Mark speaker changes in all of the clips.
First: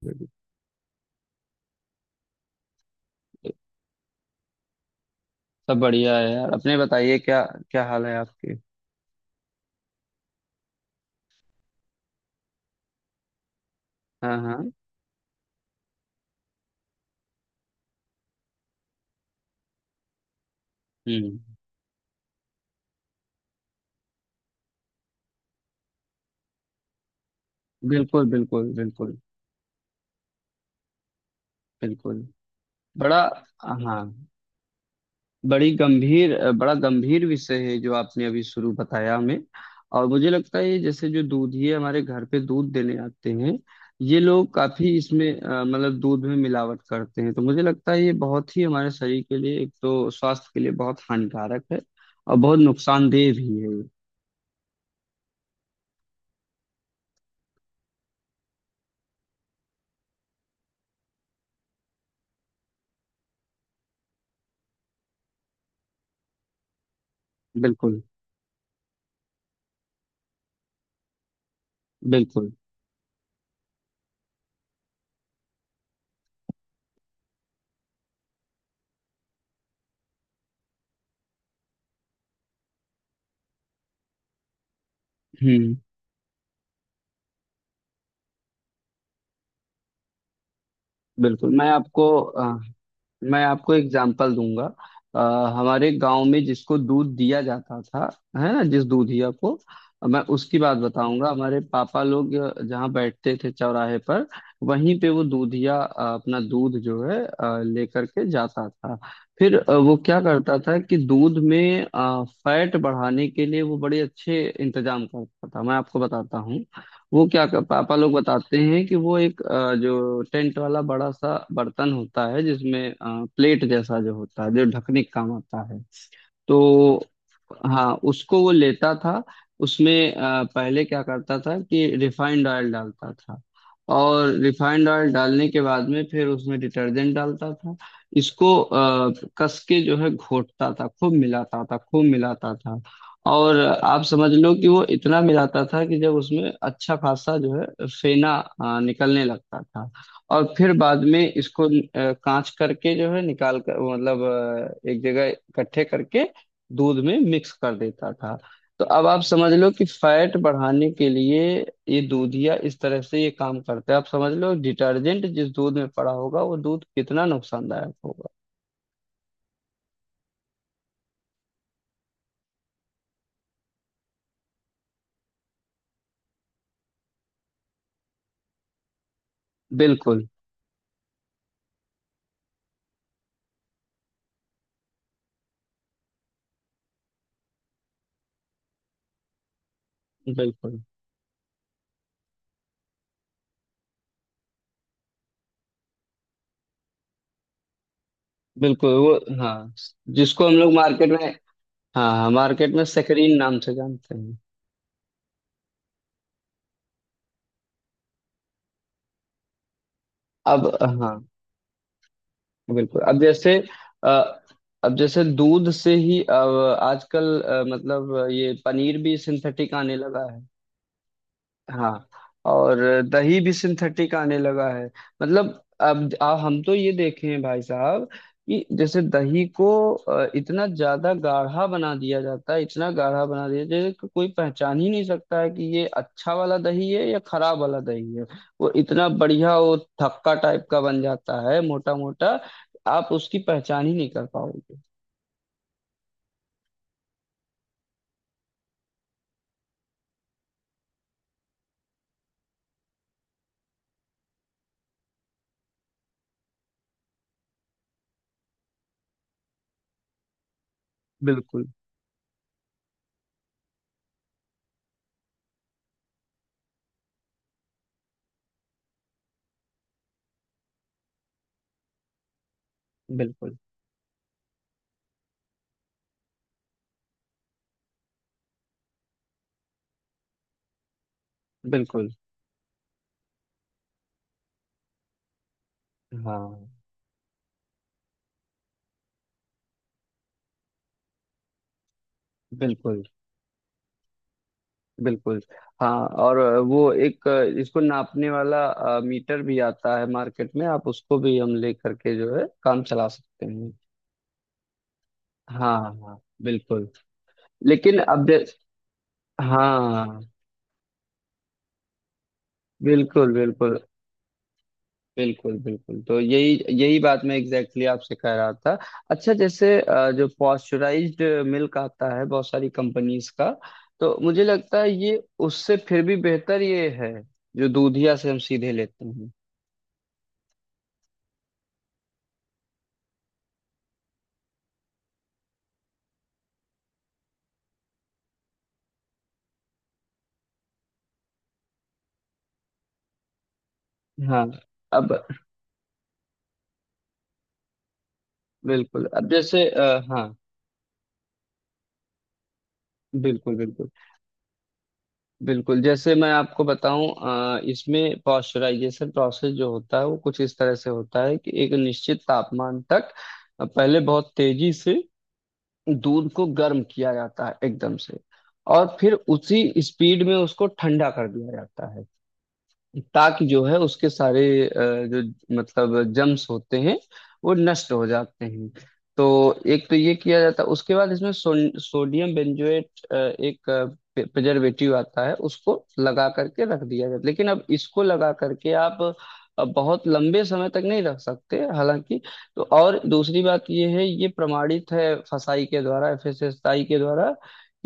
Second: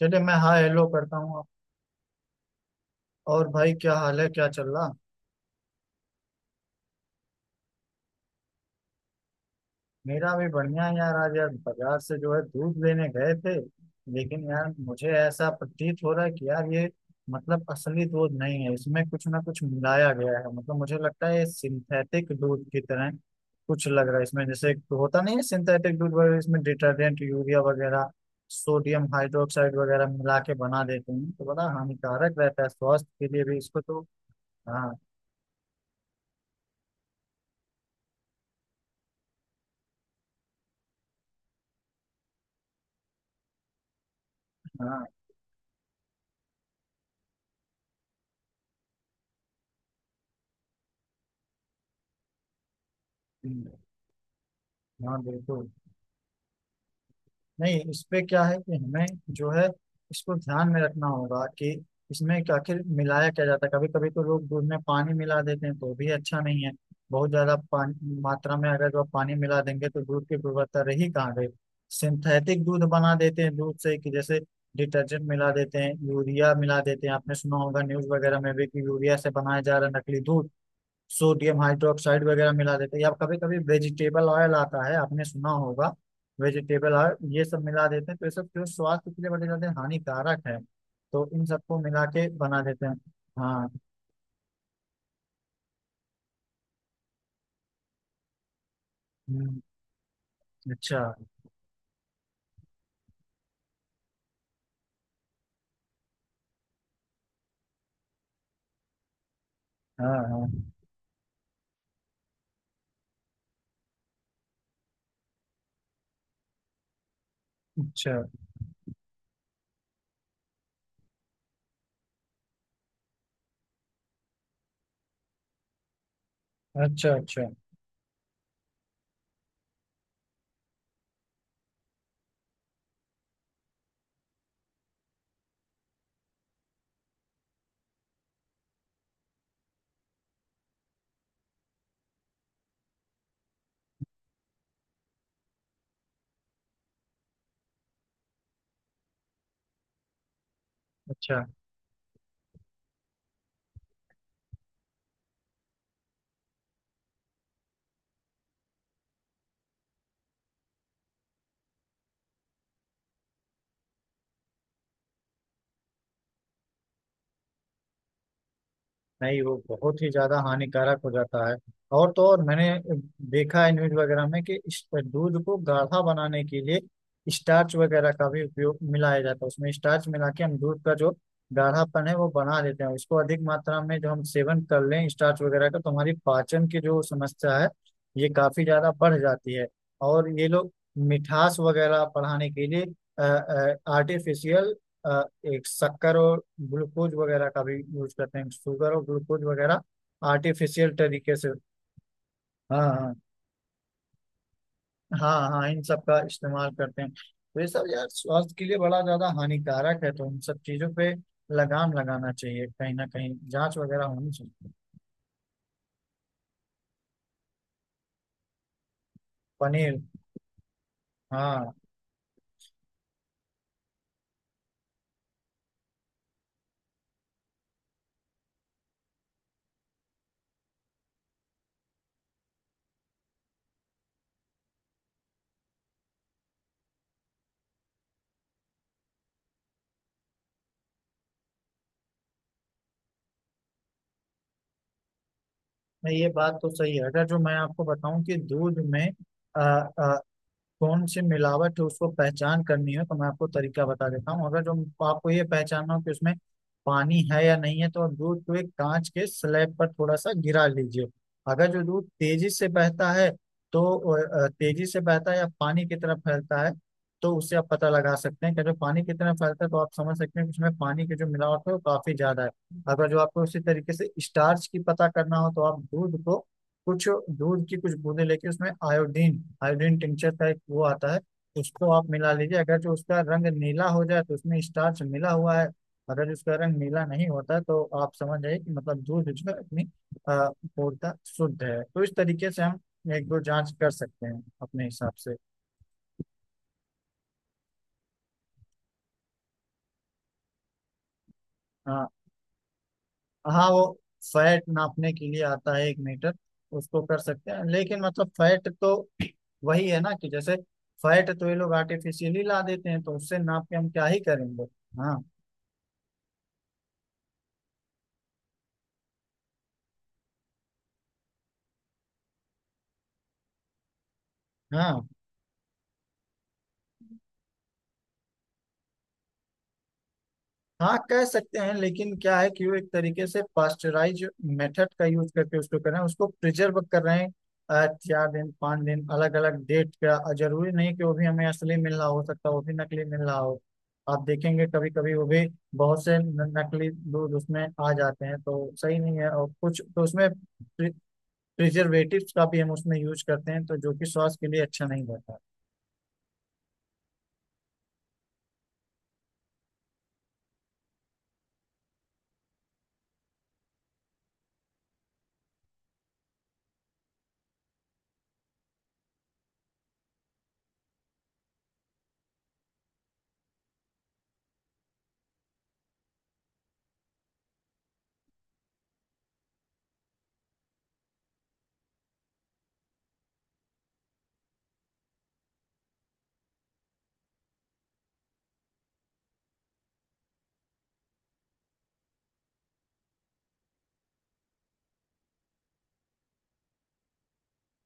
Speaker 1: चलिए मैं हाँ हेलो करता हूँ। और
Speaker 2: सब।
Speaker 1: भाई क्या हाल है, क्या चल रहा।
Speaker 2: बढ़िया है यार, अपने बताइए क्या क्या हाल है आपके।
Speaker 1: मेरा भी बढ़िया है यार। आज यार बाजार से जो है दूध लेने गए थे,
Speaker 2: हाँ,
Speaker 1: लेकिन यार
Speaker 2: हाँ।
Speaker 1: मुझे ऐसा प्रतीत हो रहा है कि यार ये मतलब असली दूध नहीं है। इसमें कुछ ना कुछ मिलाया गया है। मतलब मुझे लगता
Speaker 2: हम्म।
Speaker 1: है ये सिंथेटिक दूध की तरह कुछ लग रहा है इसमें। जैसे एक होता नहीं है सिंथेटिक दूध वगैरह, इसमें डिटर्जेंट यूरिया वगैरह
Speaker 2: बिल्कुल, बिल्कुल,
Speaker 1: सोडियम
Speaker 2: बिल्कुल।
Speaker 1: हाइड्रोक्साइड वगैरह मिला के बना देते हैं, तो बड़ा
Speaker 2: बिल्कुल।
Speaker 1: हानिकारक रहता है
Speaker 2: बड़ा।
Speaker 1: स्वास्थ्य के लिए भी इसको तो।
Speaker 2: हाँ।
Speaker 1: हाँ
Speaker 2: बड़ा गंभीर विषय है जो आपने अभी शुरू बताया हमें। और मुझे लगता है ये जैसे जो दूधिए हमारे घर पे दूध देने आते हैं, ये लोग काफी
Speaker 1: हाँ।
Speaker 2: इसमें मतलब दूध में मिलावट करते हैं। तो मुझे लगता है ये बहुत ही हमारे शरीर के लिए, एक तो स्वास्थ्य के लिए बहुत हानिकारक है। और बहुत नुकसानदेह भी है ये।
Speaker 1: हाँ बिल्कुल। नहीं, इस पे क्या है कि हमें जो है इसको ध्यान में रखना होगा कि इसमें आखिर मिलाया क्या जाता है। कभी कभी तो लोग दूध में पानी मिला देते हैं तो भी अच्छा नहीं है। बहुत ज्यादा
Speaker 2: बिल्कुल,
Speaker 1: पानी मात्रा में अगर जो आप पानी मिला देंगे तो दूध की गुणवत्ता रही कहाँ गई।
Speaker 2: बिल्कुल।
Speaker 1: सिंथेटिक दूध बना देते हैं दूध से, कि जैसे डिटर्जेंट मिला देते हैं, यूरिया मिला देते हैं। आपने सुना होगा न्यूज वगैरह में भी कि यूरिया से बनाया जा रहा है नकली दूध। सोडियम हाइड्रोक्साइड वगैरह मिला देते हैं, या कभी कभी वेजिटेबल ऑयल आता है, आपने सुना
Speaker 2: हम्म।
Speaker 1: होगा वेजिटेबल ऑयल, ये सब मिला देते हैं। तो ये सब जो स्वास्थ्य के लिए बड़े ज्यादा हानिकारक है, तो इन
Speaker 2: बिल्कुल।
Speaker 1: सबको मिला के बना देते हैं।
Speaker 2: मैं
Speaker 1: हाँ।
Speaker 2: आपको एग्जाम्पल दूंगा। अ, हमारे गांव में जिसको दूध दिया जाता था, है ना, जिस दूधिया को,
Speaker 1: हम्म।
Speaker 2: मैं उसकी बात
Speaker 1: अच्छा।
Speaker 2: बताऊंगा। हमारे पापा लोग जहाँ बैठते थे चौराहे पर, वहीं पे वो दूधिया अपना दूध जो है लेकर के जाता था। फिर वो
Speaker 1: हाँ
Speaker 2: क्या करता
Speaker 1: हाँ।
Speaker 2: था कि दूध में फैट बढ़ाने के लिए वो बड़े अच्छे इंतजाम करता था, मैं आपको बताता। पापा लोग
Speaker 1: अच्छा
Speaker 2: बताते हैं कि वो एक जो टेंट वाला बड़ा सा बर्तन होता है जिसमें प्लेट जैसा जो होता है जो ढकने का काम आता है, तो।
Speaker 1: अच्छा। अच्छा
Speaker 2: हाँ, उसको वो लेता था। उसमें पहले क्या करता था कि रिफाइंड ऑयल डालता था। और रिफाइंड ऑयल डालने के बाद में फिर उसमें डिटर्जेंट डालता था। इसको कस के जो है घोटता था, खूब मिलाता था, खूब मिलाता था। और आप समझ लो कि वो इतना मिलाता था कि जब उसमें अच्छा खासा जो है फेना निकलने लगता था। और फिर बाद में
Speaker 1: अच्छा।
Speaker 2: इसको कांच करके जो है निकाल कर मतलब एक जगह इकट्ठे करके दूध में मिक्स कर देता था। तो अब आप समझ लो कि फैट बढ़ाने के लिए ये दूधिया इस तरह से ये काम करता है। आप समझ लो, डिटर्जेंट जिस दूध में पड़ा होगा वो दूध कितना नुकसानदायक होगा।
Speaker 1: नहीं, वो बहुत ही ज्यादा हानिकारक हो जाता है। और तो और मैंने देखा है न्यूज वगैरह में कि इस दूध को गाढ़ा बनाने के लिए स्टार्च वगैरह का भी उपयोग मिलाया जाता है उसमें। स्टार्च
Speaker 2: बिल्कुल,
Speaker 1: मिला के हम दूध का जो गाढ़ापन है वो बना देते हैं। उसको अधिक मात्रा में जो हम सेवन कर लें स्टार्च वगैरह का तो हमारी पाचन की जो समस्या है ये काफी ज्यादा बढ़ जाती है। और ये लोग
Speaker 2: बिल्कुल,
Speaker 1: मिठास वगैरह बढ़ाने के लिए आर्टिफिशियल अ, एक शक्कर और ग्लूकोज वगैरह का भी यूज करते हैं,
Speaker 2: बिल्कुल।
Speaker 1: शुगर और
Speaker 2: वो।
Speaker 1: ग्लूकोज
Speaker 2: हाँ,
Speaker 1: वगैरह
Speaker 2: जिसको हम लोग
Speaker 1: आर्टिफिशियल
Speaker 2: मार्केट में।
Speaker 1: तरीके से।
Speaker 2: हाँ, हाँ, मार्केट
Speaker 1: हाँ
Speaker 2: में
Speaker 1: हाँ।
Speaker 2: सेक्रीन नाम से जानते हैं।
Speaker 1: हाँ हाँ, इन सब का इस्तेमाल करते हैं। तो ये सब यार स्वास्थ्य के लिए बड़ा ज्यादा हानिकारक है, तो इन सब
Speaker 2: अब।
Speaker 1: चीजों पे
Speaker 2: हाँ,
Speaker 1: लगाम लगाना चाहिए, कहीं
Speaker 2: बिल्कुल।
Speaker 1: ना कहीं जांच वगैरह
Speaker 2: अ,
Speaker 1: होनी चाहिए।
Speaker 2: अब जैसे दूध से ही अब आजकल मतलब ये पनीर भी सिंथेटिक आने
Speaker 1: पनीर।
Speaker 2: लगा।
Speaker 1: हाँ।
Speaker 2: हाँ। और दही भी सिंथेटिक आने लगा है। मतलब अब हम तो ये देखे हैं भाई साहब कि जैसे दही को इतना ज्यादा गाढ़ा बना दिया जाता है, इतना गाढ़ा बना दिया जैसे कि कोई पहचान ही नहीं सकता है कि ये अच्छा वाला दही है या खराब वाला दही है। वो इतना बढ़िया वो थक्का टाइप का बन जाता है, मोटा मोटा। आप उसकी पहचान ही नहीं कर पाओगे।
Speaker 1: नहीं, ये बात तो सही है। अगर जो मैं आपको बताऊं कि दूध में कौन सी मिलावट है उसको पहचान करनी है, तो मैं आपको तरीका बता देता हूँ। अगर जो आपको ये पहचानना हो कि उसमें पानी है या नहीं है तो आप दूध को एक कांच के स्लैब पर थोड़ा सा गिरा लीजिए।
Speaker 2: बिल्कुल,
Speaker 1: अगर जो दूध तेजी से बहता है तो तेजी से बहता है या पानी की तरफ फैलता है, तो उससे आप पता लगा सकते हैं कि जो पानी की तरफ फैलता है तो आप समझ सकते हैं कि उसमें पानी की जो मिलावट है वो काफी ज्यादा है। अगर जो आपको
Speaker 2: बिल्कुल,
Speaker 1: उसी तरीके से स्टार्च की पता करना हो तो आप दूध को कुछ, दूध की कुछ बूंदे लेके उसमें आयोडीन, आयोडीन टिंचर का एक वो आता है उसको आप
Speaker 2: बिल्कुल।
Speaker 1: मिला लीजिए। अगर जो उसका रंग नीला हो जाए तो उसमें स्टार्च मिला हुआ है। अगर उसका
Speaker 2: हाँ।
Speaker 1: रंग नीला नहीं होता तो आप समझ जाइए कि मतलब दूध जो है अपनी अ, पूर्णतः शुद्ध है। तो इस तरीके से हम
Speaker 2: बिल्कुल,
Speaker 1: एक दो जांच कर सकते हैं अपने हिसाब से।
Speaker 2: बिल्कुल। हाँ। और वो एक इसको नापने वाला मीटर भी आता है मार्केट में, आप उसको भी हम ले
Speaker 1: आ,
Speaker 2: करके जो है काम चला सकते
Speaker 1: हाँ,
Speaker 2: हैं।
Speaker 1: वो फैट नापने के लिए आता
Speaker 2: हाँ,
Speaker 1: है एक
Speaker 2: हाँ,
Speaker 1: मीटर।
Speaker 2: बिल्कुल।
Speaker 1: उसको कर सकते हैं,
Speaker 2: लेकिन
Speaker 1: लेकिन
Speaker 2: अब
Speaker 1: मतलब
Speaker 2: जै-
Speaker 1: फैट तो वही है ना कि
Speaker 2: हाँ।
Speaker 1: जैसे फैट तो ये लोग आर्टिफिशियली ला देते हैं, तो
Speaker 2: बिल्कुल,
Speaker 1: उससे नाप के
Speaker 2: बिल्कुल,
Speaker 1: हम क्या ही करेंगे। हाँ।
Speaker 2: बिल्कुल, बिल्कुल। तो यही यही बात मैं एग्जैक्टली exactly आपसे कह रहा था। अच्छा, जैसे जो पॉस्चराइज्ड मिल्क आता है, बहुत सारी कंपनीज का, तो मुझे लगता है
Speaker 1: हाँ
Speaker 2: ये उससे फिर भी बेहतर ये है जो दूधिया से हम सीधे लेते हैं।
Speaker 1: हाँ कह सकते हैं, लेकिन क्या है कि वो एक तरीके से पास्चराइज मेथड का यूज करके उसको कर रहे हैं, उसको प्रिजर्व कर रहे हैं चार दिन पाँच दिन अलग अलग डेट का। और जरूरी नहीं कि वो भी हमें असली मिल रहा हो, सकता है वो भी नकली मिल रहा हो। आप
Speaker 2: हाँ।
Speaker 1: देखेंगे कभी
Speaker 2: अब।
Speaker 1: कभी वो भी बहुत से नकली दूध उसमें आ जाते हैं, तो सही
Speaker 2: बिल्कुल।
Speaker 1: नहीं
Speaker 2: अब
Speaker 1: है। और
Speaker 2: जैसे
Speaker 1: कुछ तो
Speaker 2: हाँ।
Speaker 1: उसमें प्रिजर्वेटिव्स का भी हम उसमें यूज करते
Speaker 2: बिल्कुल,
Speaker 1: हैं, तो
Speaker 2: बिल्कुल,
Speaker 1: जो कि स्वास्थ्य के लिए अच्छा नहीं रहता।
Speaker 2: बिल्कुल। जैसे मैं आपको बताऊं इसमें पॉस्चराइजेशन प्रोसेस जो होता है वो कुछ इस तरह से होता है कि एक निश्चित तापमान तक पहले बहुत तेजी से दूध को गर्म किया जाता है एकदम से। और फिर उसी स्पीड में उसको ठंडा कर दिया जाता है, ताकि जो है उसके सारे जो, मतलब जम्स होते हैं, वो नष्ट हो जाते हैं। तो एक तो ये किया जाता है, उसके बाद इसमें सोडियम बेंजोएट एक प्रिजर्वेटिव आता है, उसको लगा करके रख दिया जाता है। लेकिन अब इसको लगा करके आप बहुत लंबे समय तक नहीं रख सकते, हालांकि। तो और दूसरी बात ये है, ये प्रमाणित है फसाई के द्वारा एफएसएसआई के द्वारा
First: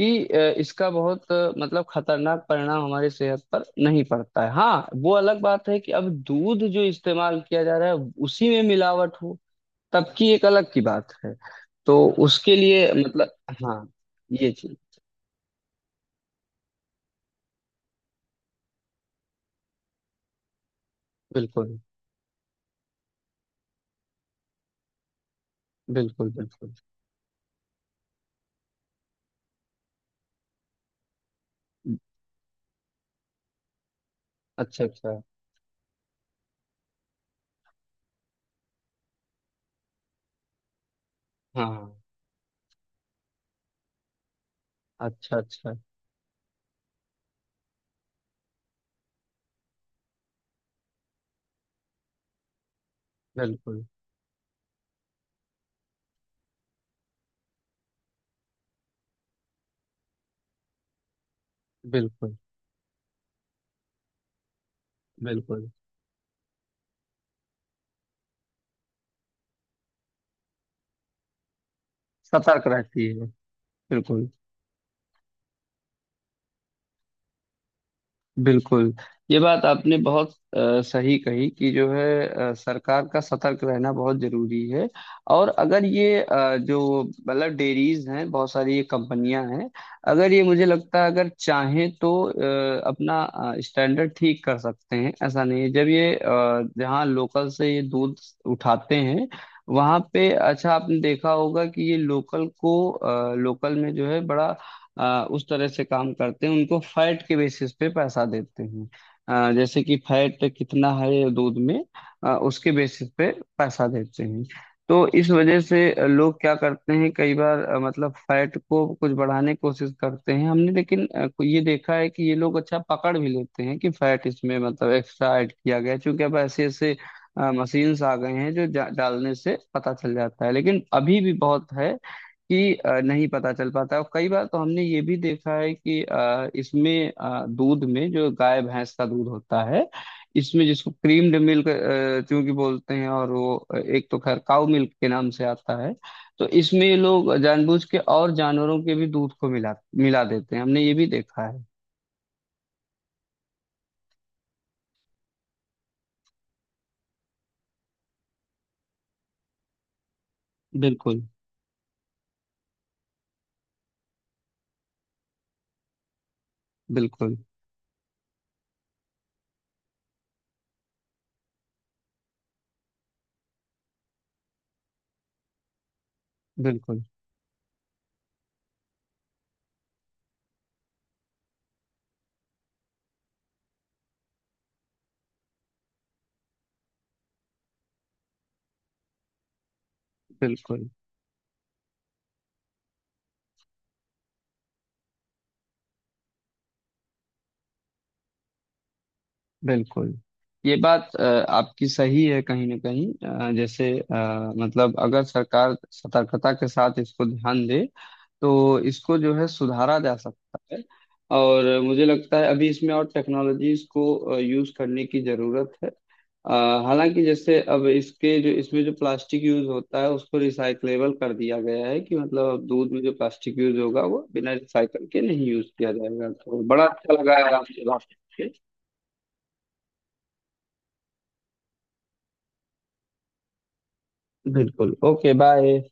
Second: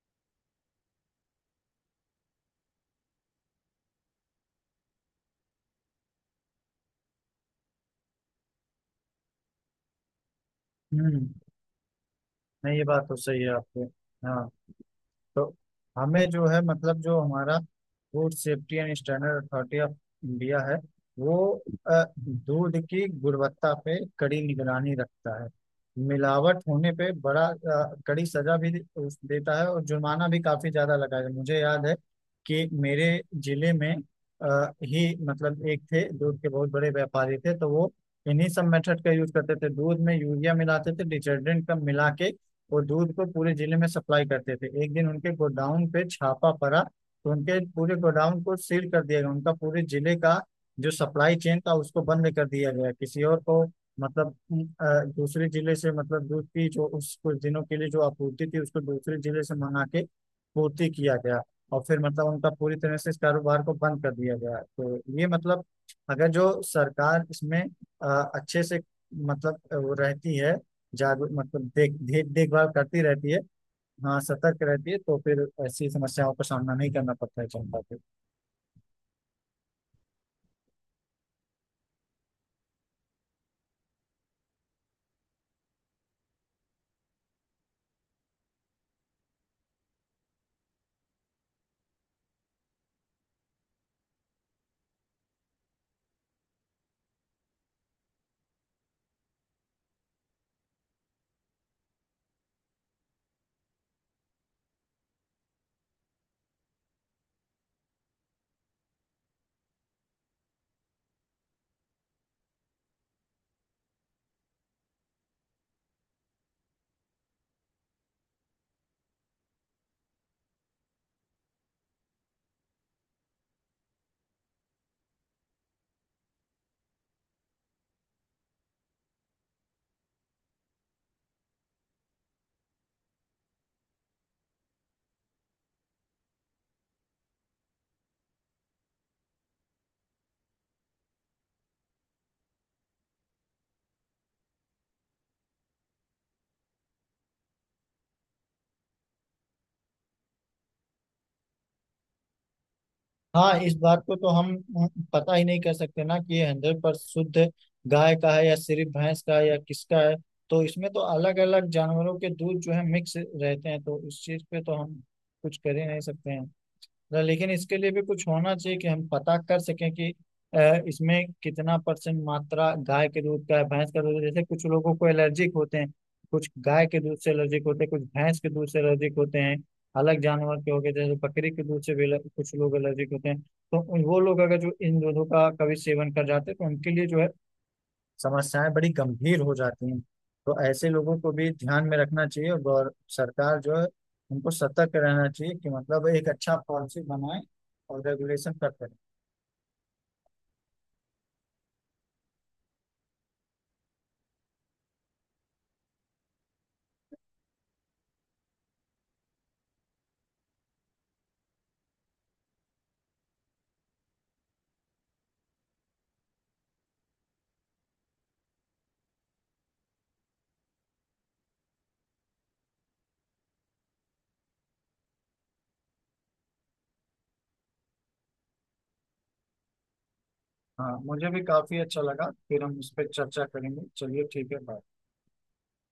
Speaker 2: कि इसका बहुत मतलब खतरनाक परिणाम हमारी सेहत पर नहीं पड़ता है। हाँ, वो अलग बात है कि अब दूध जो इस्तेमाल किया जा रहा है उसी में मिलावट हो, तब की एक अलग की बात
Speaker 1: हम्म।
Speaker 2: है। तो उसके
Speaker 1: नहीं, ये
Speaker 2: लिए
Speaker 1: बात तो
Speaker 2: मतलब।
Speaker 1: सही है आपके।
Speaker 2: हाँ।
Speaker 1: हाँ।
Speaker 2: ये चीज।
Speaker 1: तो हमें जो है मतलब जो हमारा food safety and standard authority of India है, वो
Speaker 2: बिल्कुल,
Speaker 1: दूध की गुणवत्ता पे कड़ी निगरानी रखता है।
Speaker 2: बिल्कुल,
Speaker 1: मिलावट
Speaker 2: बिल्कुल।
Speaker 1: होने पे बड़ा कड़ी सजा भी देता है, और जुर्माना भी काफी ज्यादा लगाया है। मुझे याद है कि मेरे जिले में अ,
Speaker 2: अच्छा, अच्छा।
Speaker 1: ही मतलब एक थे, दूध के बहुत बड़े व्यापारी थे, तो वो इन्हीं सब मेथड का यूज करते थे, दूध में यूरिया मिलाते थे, डिटर्जेंट का
Speaker 2: हाँ।
Speaker 1: मिला के वो दूध को पूरे जिले में सप्लाई करते थे। एक दिन उनके
Speaker 2: अच्छा, अच्छा।
Speaker 1: गोडाउन पे छापा पड़ा तो उनके पूरे गोडाउन को सील कर दिया गया, उनका पूरे जिले का जो सप्लाई चेन था उसको बंद कर दिया गया। किसी और को
Speaker 2: बिल्कुल,
Speaker 1: मतलब दूसरे जिले से, मतलब दूध की जो उस कुछ दिनों के लिए जो आपूर्ति थी उसको दूसरे जिले से मंगा के पूर्ति किया गया। और फिर मतलब
Speaker 2: बिल्कुल,
Speaker 1: उनका पूरी तरह से इस कारोबार को बंद कर दिया गया। तो ये मतलब
Speaker 2: बिल्कुल।
Speaker 1: अगर जो सरकार इसमें अच्छे से मतलब वो रहती है जागरूक, मतलब देख देख
Speaker 2: सतर्क
Speaker 1: देखभाल करती
Speaker 2: रहती है।
Speaker 1: रहती है। हाँ,
Speaker 2: बिल्कुल,
Speaker 1: सतर्क रहती है तो फिर ऐसी समस्याओं का सामना नहीं करना पड़ता है जनता को।
Speaker 2: बिल्कुल। ये बात आपने बहुत सही कही कि जो है सरकार का सतर्क रहना बहुत जरूरी है। और अगर ये जो, मतलब डेयरीज हैं, बहुत सारी ये कंपनियां हैं, अगर ये मुझे लगता है अगर चाहें तो अपना स्टैंडर्ड ठीक कर सकते हैं। ऐसा नहीं है, जब ये जहाँ लोकल से ये दूध उठाते हैं, वहां पे अच्छा, आपने देखा होगा कि ये लोकल को, लोकल में जो है बड़ा उस तरह से काम करते हैं, उनको फैट के बेसिस पे पैसा देते हैं। जैसे कि फैट कितना है दूध में, उसके बेसिस पे पैसा देते हैं। तो इस वजह से लोग क्या करते हैं, कई बार मतलब फैट को कुछ बढ़ाने की कोशिश करते हैं हमने, लेकिन ये देखा है कि ये लोग अच्छा पकड़ भी लेते हैं कि फैट इसमें मतलब एक्स्ट्रा ऐड किया गया है। क्योंकि अब ऐसे ऐसे मशीन्स आ गए हैं, जो डालने से पता चल जाता है। लेकिन अभी भी बहुत है कि नहीं पता चल पाता है। और कई बार तो हमने ये भी देखा है कि इसमें दूध में जो गाय भैंस का दूध होता है, इसमें जिसको क्रीम्ड मिल्क चूंकि बोलते हैं, और वो एक तो खैर काउ मिल्क के नाम से आता है। तो इसमें ये लोग जानबूझ के और जानवरों के भी दूध को मिला मिला देते हैं, हमने ये भी देखा है।
Speaker 1: हाँ, इस बात को तो हम पता ही नहीं कर सकते ना कि ये हंड्रेड पर शुद्ध गाय का है या सिर्फ भैंस का है या किसका है। तो इसमें तो
Speaker 2: बिल्कुल,
Speaker 1: अलग अलग जानवरों के दूध जो है मिक्स रहते हैं, तो इस चीज पे तो हम कुछ कर ही नहीं सकते हैं ना।
Speaker 2: बिल्कुल,
Speaker 1: लेकिन इसके लिए भी कुछ होना चाहिए कि हम पता कर सकें कि इसमें कितना परसेंट मात्रा गाय के दूध का है, भैंस का दूध है। जैसे कुछ लोगों को एलर्जिक होते हैं, कुछ गाय के
Speaker 2: बिल्कुल।
Speaker 1: दूध से एलर्जिक होते हैं, कुछ भैंस के दूध से एलर्जिक होते हैं। अलग जानवर के हो गए जैसे बकरी के दूध से भी कुछ लोग एलर्जिक होते हैं, तो वो लोग अगर जो इन दूधों का कभी सेवन कर जाते हैं तो उनके लिए जो है समस्याएं बड़ी गंभीर हो जाती हैं। तो
Speaker 2: बिल्कुल,
Speaker 1: ऐसे लोगों को भी ध्यान में रखना चाहिए, और सरकार जो है उनको सतर्क रहना चाहिए कि मतलब एक अच्छा पॉलिसी बनाए और रेगुलेशन करते रहे।
Speaker 2: बिल्कुल। ये बात आपकी सही है कहीं ना कहीं। जैसे मतलब, अगर सरकार सतर्कता के साथ इसको ध्यान दे, तो इसको जो है सुधारा जा सकता है। और मुझे लगता है अभी इसमें और टेक्नोलॉजीज को यूज करने की जरूरत है। अ, हालांकि जैसे अब इसके जो इसमें जो प्लास्टिक यूज होता है उसको रिसाइकलेबल कर दिया गया है कि मतलब अब दूध में जो प्लास्टिक यूज होगा वो बिना रिसाइकल के नहीं यूज किया जाएगा। तो बड़ा अच्छा लगा यार आपसे बात।
Speaker 1: हाँ, मुझे भी काफी अच्छा लगा, फिर हम इस पर चर्चा करेंगे। चलिए ठीक है, बाय।
Speaker 2: बिल्कुल। Okay, bye.